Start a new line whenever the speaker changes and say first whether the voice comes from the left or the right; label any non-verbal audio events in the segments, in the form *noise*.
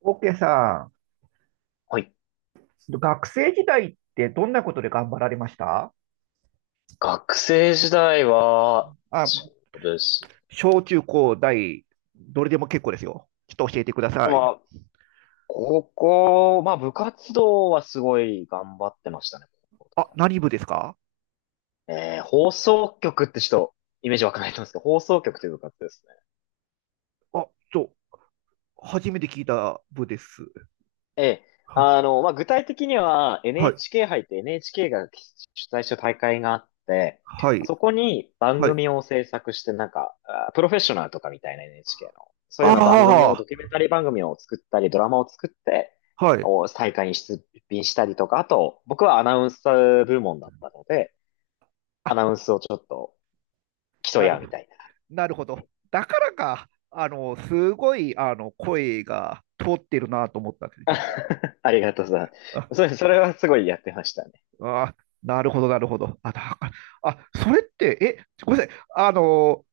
right: オッケーさ
left: はい。
right: ん、学生時代ってどんなことで頑張られました？
left: 学生時代は、
right: あ、
left: そうです。
right: 小中高大、どれでも結構ですよ。ちょっと教えてください。
left: まあ、高校、まあ部活動はすごい頑張ってましたね。高校と
right: あ、
left: か
right: 何部ですか？
left: 放送局ってちょっとイメージ湧かないと思うんですけど、放送局という部活ですね
right: あ、ちょ、初めて聞いた部です。
left: ええ。
right: は、
left: あの、まあ、具体的には
right: はい、
left: NHK 杯って NHK が主催した大会があって、
right: はい、
left: そこに番
right: はい。
left: 組を制作して、なんか、あプロフェッショナルとかみたいな NHK の、そういうような番組を、
right: あ
left: ドキュメンタリー番組を作ったり、ドラマを作って、
right: あ、はい。
left: お大会に出品したりとか、あと、僕はアナウンス部門だったので、ア
right: あ、
left: ナウンスをちょっと競
right: な
left: い
right: る
left: 合う
right: ほ
left: み
right: ど、
left: たい
right: なるほど。だからか、すごい、声が通ってるなと思ったんですよ、
left: な。
right: 実は。
left: *laughs* ありがとうさん。それはすごいやってましたね。
right: あ、あー、なるほど、なるほど。あ、だから、あ、それって、え、ごめんなさい。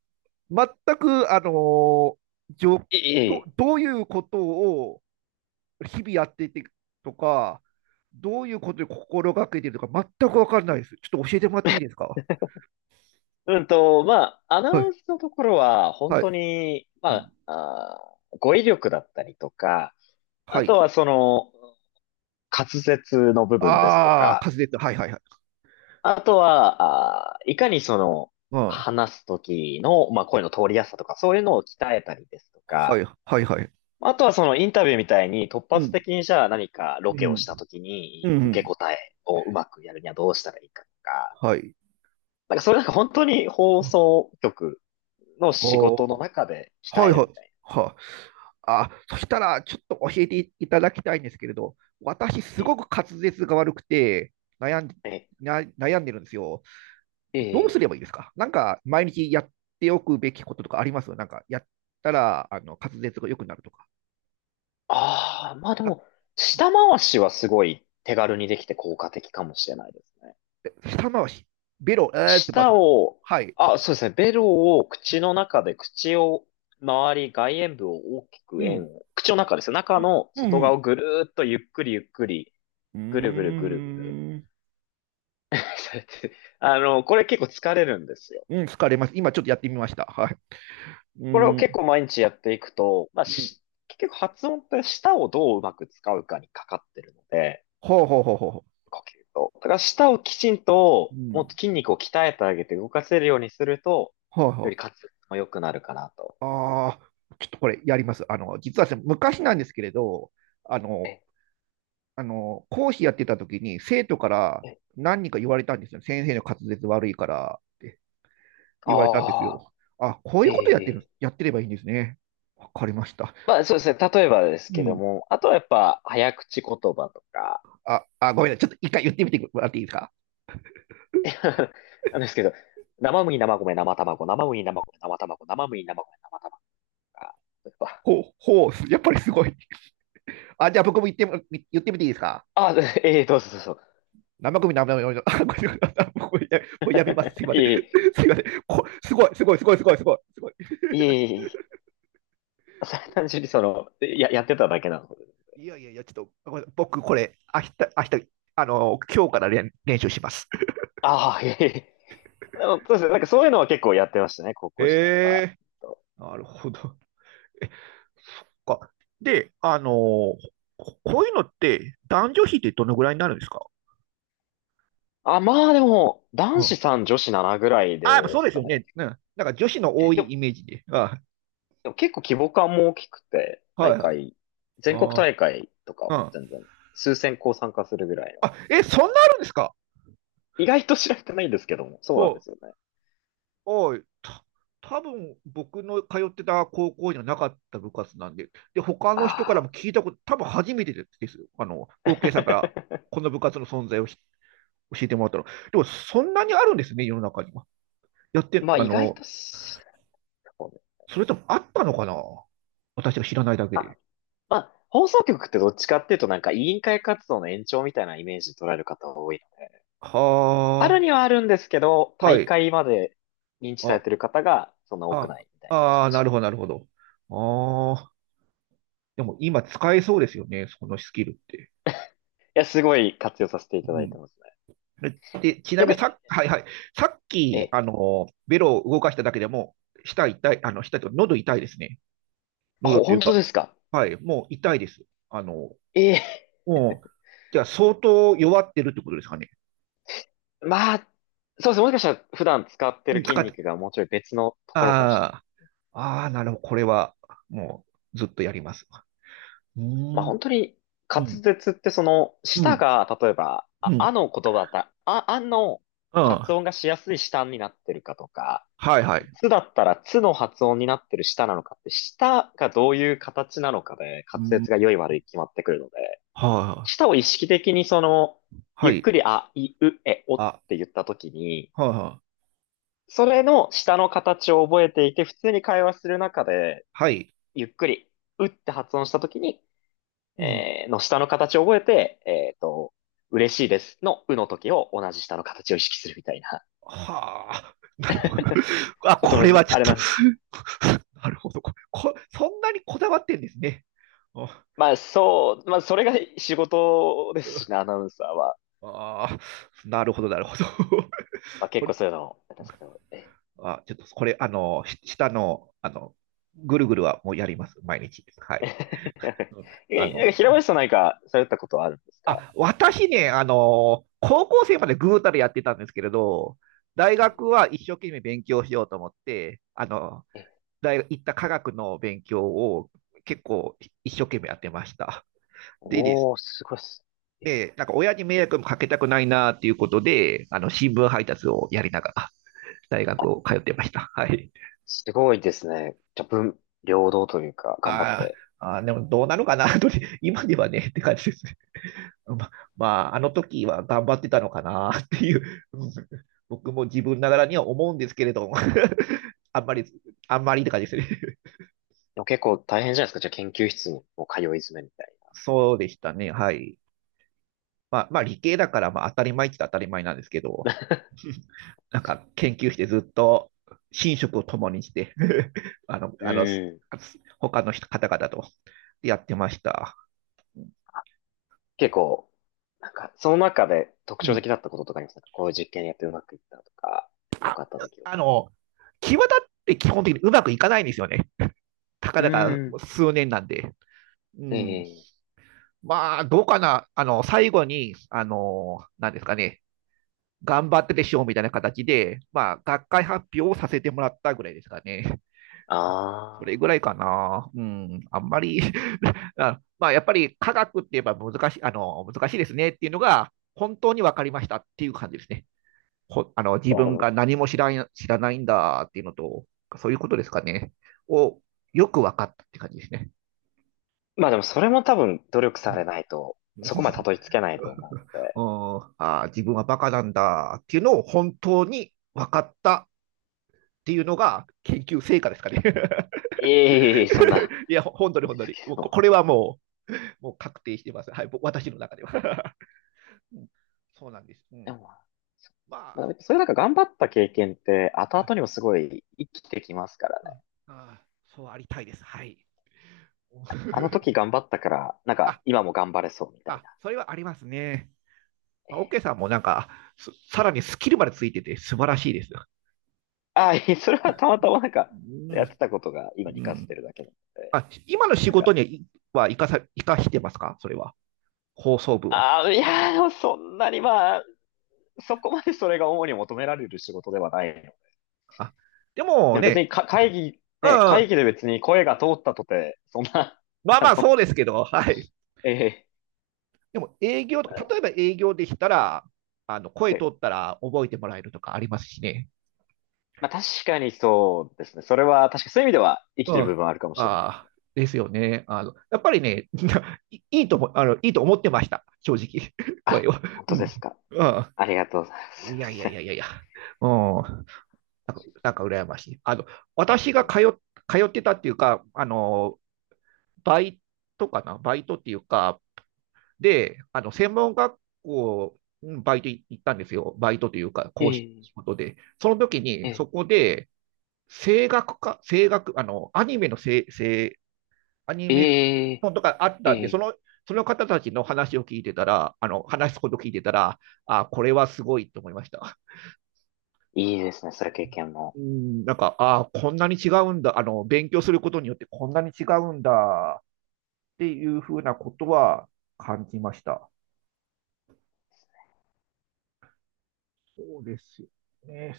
right: 全く、じょ
left: いい、い
right: ど、
left: い。
right: どういうことを日々やっていてとか、どういうことを心がけているとか、全くわかんないです。ちょっと教えてもらっていいですか？
left: まあ、アナ
right: は
left: ウ
right: い、
left: ンスのところは、本
right: は
left: 当
right: い、
left: に、
right: う
left: ま
right: ん。
left: あ、語彙力だったりとか、あ
right: は
left: と
right: い。
left: はその、滑舌の部分ですと
right: ああ、
left: か、
right: 滑舌。はい、はい、はい。
left: あとは、いかにその、話すときの、まあ、声の通りやすさとか、そういうのを鍛えたりですと
right: は
left: か、
right: い、はい、はいはい。
left: あとはそのインタビューみたいに突
right: う
left: 発
right: ん。
left: 的にじゃあ何かロ
right: う
left: ケをし
right: ん。
left: たとき
right: う
left: に受け
right: ん。
left: 答えをうまくやるにはどうしたらいいかとか、
right: はい。
left: なんかそれなんか本当に放送局の仕事
right: は
left: の中で
right: あ、
left: 鍛
right: は
left: え
right: い、
left: る
right: はい。
left: みたい
right: はあ、あ、そしたら、ちょっと教えていただきたいんですけれど、私、す
left: な。え、
right: ごく滑舌が悪くて悩んで、
left: え、
right: な悩んでるんですよ。
left: え
right: どうす
left: え。
right: ればいいですか？なんか、毎日やっておくべきこととかあります？なんか、やったら、滑舌が良くなるとか。
left: ああ、まあで
right: だ
left: も、
right: っ
left: 舌回しはすごい手軽にできて効果的かもしれないですね。
right: て舌回し、ベロ、えーってま
left: 舌
right: ず、
left: を、
right: はい、
left: あ、そうですね。ベロを口の中で、口を周り、外縁部を大き
right: う
left: く円
right: ん。
left: を、口の中ですよ。中の
right: うん。
left: 外
right: う
left: 側
right: ん。
left: をぐるーっとゆっくりゆっくり、
right: うん。
left: ぐるぐるぐるぐる。
right: うーん。
left: *laughs* それって、あの、これ結構疲れるんですよ。
right: うん、疲れます。今ちょっとやってみました。はい。う
left: これを
right: ーん。
left: 結構毎日やっていくと、まあ、
right: うん。
left: し結局発音って舌をどううまく使うかにかかってるので、
right: ほうほうほうほ
left: 呼吸と。だから舌をきちん
right: う。う
left: と、もっと
right: ん、
left: 筋肉を鍛えてあげて動かせるようにすると、
right: ほう
left: より
right: ほう。
left: 滑舌も良くなるかなと。
right: ああ、ちょっとこれやります。あの、実はですね、昔なんですけれど、あの、
left: え、
right: 講師やってた時に生徒から
left: え、
right: 何人か言われたんですよ。先生の滑舌悪いからって言われたんです
left: ああ、
right: よ。あ、こうい
left: え
right: うことやってる、
left: え。
right: やってればいいんですね。わかりました。
left: まあそうですね。例えばです
right: う
left: けど
right: ん。
left: も、あとはやっぱ早口言葉とか、
right: あ、あ、ごめんなさい。ちょっと一回言ってみてもらっていいですか？
left: *laughs* なんですけど、生麦、生米、生卵、生麦、生米、生卵、生麦、生米、生卵とか、やっぱ
right: ほう、ほう、やっぱりすごい。あ、じゃあ僕も言っても、言ってみていいですか？
left: あ、ええどうぞどうぞ。
right: 生首生首、あ、ごめんなさい。もうやめます。すい
left: *laughs*
right: ま
left: い
right: せん。
left: え
right: すいません。こ、すごい、すごい、すごい、すごい、すごい。すごい、
left: いえ、いえいえいえ、*laughs* それは単純にその、や、やってただけなので。
right: いやいやいや、ちょっと、ごめんなさい僕、これ、明日、明日、今日から練、練習します。
left: ああ、いえいえ。でも、そうですね。なんかそういうのは結構やってましたね、高校時代は。
right: ええ、なるほど。え、か。で、こ、こういうのって、男女比ってどのぐらいになるんですか？
left: あ、まあでも、
right: う
left: 男子
right: ん。
left: さん女子7ぐらい
right: あ、やっぱ
left: で
right: そうで
left: す
right: す
left: か
right: よ
left: ね。
right: ね。うん。なんか女子の
left: え、
right: 多
left: でも、
right: いイメージで。あ、
left: でも結構規模感も大きくて、
right: は
left: 大
right: いはい。
left: 会、全国
right: あー、
left: 大会とか
right: う
left: も
right: ん。
left: 全然、数千校参加するぐらいの。
right: あ、え、そんなあるんですか？
left: 意外と知られてないんですけども、そうなん
right: お、
left: ですよね。
right: はい、た、多分僕の通ってた高校にはなかった部活なんで、で、他の人から
left: あ
right: も聞いたこと、多分初めてですよ。あの、
left: あ。
right: OK さんから
left: *laughs*
right: この部活の存在をひ、教えてもらったの。でも、そんなにあるんですね、世の中には。やって、
left: まあ意外とそうね
right: それともあったのかな、私が知らないだけ
left: あ、
right: で。
left: まあ、放送局ってどっちかっていうとなんか委員会活動の延長みたいなイメージで捉える方が多いので。
right: は
left: あるにはあるんですけど、
right: あ、は
left: 大
right: い。
left: 会まで認知さ
right: あ、
left: れてる方がそんな多く
right: あ、
left: ないみたいな
right: あ
left: 感
right: あ、
left: じ。
right: な
left: い
right: るほど、なるほど。ああ、でも今使えそうですよね、そのスキルって。
left: や、すごい活用させていた
right: う
left: だいて
right: ん、
left: ますね。
right: で、ちなみ
left: 逆
right: に
left: に、
right: さ、はいはい、さっ
left: え
right: き、
left: え、
right: ベロを動かしただけでも、舌痛い、舌というか喉痛いですね。喉
left: ほ、
right: とい
left: 本
right: うか、
left: 当ですか
right: はい、もう痛いです。あの、
left: ええ、
right: もう、じゃあ相当弱ってるってことですかね。
left: まあ、そうですね。もしかしたら普段使って
right: う
left: る
right: ん
left: 筋
right: 使って、
left: 肉がもうちょい別のところかもしれない。
right: ああ、ああ、なるほど、これは、もう、ずっとやります。う
left: まあ
right: ー
left: 本
right: ん、
left: 当に
right: う
left: 滑
right: ん、
left: 舌ってその
right: う
left: 舌
right: ん、
left: が例えば、
right: う
left: あ、あ
right: ん、
left: の言葉だったら、あ、あの
right: う
left: 発
right: ん、
left: 音がしやすい舌になってるかとか、
right: はいはい。
left: つだったらつの発音になってる舌なのかって、舌がどういう形なのかで、滑
right: う
left: 舌が
right: ん、
left: 良い悪い決まってくるので、
right: はい、
left: 舌を意識的にその、
right: は
left: ゆっ
right: い、
left: くりあ、い、う、え、おっ
right: あ、
left: て言ったときに、
right: はい、はい、
left: それの舌の形を覚えていて、普通に会話する中で、
right: はい、
left: ゆっくり、うって発音したときに、
right: うん。
left: の舌の形を覚えて、嬉しいですのうの時を同じ舌の形を意識するみたいな。
right: はあ、
left: *laughs*
right: なるほど。*laughs* あ、
left: ちょっと
right: こ
left: む
right: れは
left: ず、
right: ちょっ
left: あれ
right: と
left: なんですけ
right: *laughs* なるほど。ここそんなにこだわってんですね。あ、
left: まあそう、まあそれが仕事ですしね、アナウンサーは。
right: あー、なるほど、なるほど。*laughs*
left: まあ結
right: こ
left: 構
right: れ、
left: そういうの、なんですけど、ええ。
right: あ、ちょっとこれ、し下の、ぐるぐるはもうやります、毎日。は
left: *laughs* え
right: い。うん、あ
left: なんか
right: の、
left: 平林さん何かされたことはあるんですか
right: あ、
left: 学
right: 私
left: 生
right: ね、あの、高校生までぐうたらやってたんですけれど、大
left: え
right: 学は一生懸命勉強しようと思って、
left: え、え
right: 大学行った科学の勉強を結構一生懸命やってました。でです。
left: おー、すごいっす。え
right: で、なんか親に迷惑もかけたくないなっていうことで、あの新聞配達をやりながら大学を通ってました。はい。
left: すごいですね。じゃあ、文両道というか、頑張っ
right: あー
left: て。
right: あー、でもどうなのかな、*laughs* と今ではねって感じですね。ま、まあ、あの時は頑張ってたのかなっていう、*laughs* うん、僕も自分ながらには思うんですけれども、 *laughs* あんまり、あんまりって感じですね。
left: でも結構大変じゃないですか。じゃあ研究室にもう通い詰めみたい
right: *laughs* そうでしたね。はい。まあ、まあ理系だからまあ当たり前って言ったら当たり前なんですけど、
left: な。
right: なんか研究してずっと寝食を共にして *laughs* あの、
left: *laughs*
right: あの、
left: うん。
right: 他の人方々とやってました。
left: 結構、なんか、その中で特
right: う
left: 徴
right: ん。
left: 的だったこととかありますかこういう実験やってうまくいったとか、良かった出来事。
right: あの、際立って基本的にうまくいかないんですよね。たか
left: う
right: だか
left: ん。
right: 数年なんで。うん。
left: ええ
right: まあ、どうかな。最後に、なんですかね。頑張ってでしょうみたいな形で、まあ、学会発表をさせてもらったぐらいですかね。それ
left: ああ
right: ぐらいかな。うん、あんまり *laughs* あ、まあ、やっぱり科学って言えば難しい、難しいですねっていうのが、本当に分かりましたっていう感じですね。ほ、あの自
left: いやで
right: 分
left: も
right: が何も知らん、知らないんだっていうのと、そういうことですかね。を、よく分かったって感じですね。
left: まあでもそれも多分努力
right: う
left: され
right: ん、
left: ないと、そこまでたどり着けないと思うの
right: う
left: で。
right: ん、あー自分はバカなんだっていうのを本当に分かったっていうのが研究成果ですかね。
left: いえいえいえ、そんな、
right: *laughs* いや、ほ本当に本
left: で
right: 当
left: す
right: に。
left: け
right: もうこ、
left: ど。
right: これはもうもう確定してます。はい、僕、私の中では。*laughs* うん、そうなんです。う
left: *laughs* で
right: ん、
left: も、
right: ま
left: ま
right: あ、
left: あ、そういうなんか頑張った経験って後々にもすごい生きてきますから
right: う
left: ね。
right: ん、あ、そうありたいです。はい。
left: あの
right: *laughs*
left: 時頑張ったから、なんか
right: あ、
left: 今も頑張れそうみたい
right: あ、
left: な。
right: それはありますね。
left: え
right: まあオッケ
left: え
right: ーさんもなんか、さらにスキルまでついてて素晴らしいです。
left: ああ、いえそれはたまたまなんか
right: う
left: やって
right: ん、
left: たことが今
right: う
left: に活かせて
right: ん。
left: るだけなので。
right: あ、今の仕
left: なん
right: 事
left: か、
right: にはは生かさ、生かしてますか？それは。放送部は。
left: ああ、いやー、でもそんなにまあ、そこまでそれが主に求められる仕事ではない
right: あ、でも
left: でも別
right: ね、
left: にか会議、
right: う
left: ね、会
right: ん、
left: 議で別に声が通ったとて、そんな、*laughs*
right: まあ
left: あ
right: まあそ
left: の、
right: うですけど、はい。
left: ええ
right: でも営業とか、例えば営業でしたら、声通
left: で
right: ったら覚えてもらえるとかありますしね。
left: まあ確かにそうですね。それは確かそういう意味では生き
right: う
left: て
right: ん。
left: る部
right: あ
left: 分はあるかもしれないです
right: あ、
left: ね。
right: ですよね。あの、やっぱりね、*laughs* いいいとも、いいと思ってました。正直。*laughs* 声
left: あ、
right: は
left: 本
right: う
left: 当で
right: ん。
left: すか。
right: ああ、
left: ありがとうございます。すい
right: い
left: ま
right: やいや
left: せ
right: い
left: ん。
right: やいやいや。うん。なんか、なんか羨ましい。あの、私が通
left: え
right: っ、通ってたっていうか、バイトかなバイトっていうか、で、専門学校、うんバイトい行ったんですよ。バイトというか、
left: え
right: 講師
left: え
right: 仕事で。その時に、
left: え
right: そこで、声楽か、声楽、アニメの声、声、アニ
left: え
right: メ
left: え
right: 本とかあっ
left: ええ
right: たんで、そ
left: え
right: の、
left: え
right: その方たちの話を聞いてたら、話すこと聞いてたら、あ、これはすごいと思いました。
left: いいですね。それ経験も。
right: うん、なんか、あ、こんなに違うんだ、勉強することによってこんなに違うんだっていうふうなことは感じました。そうですよね。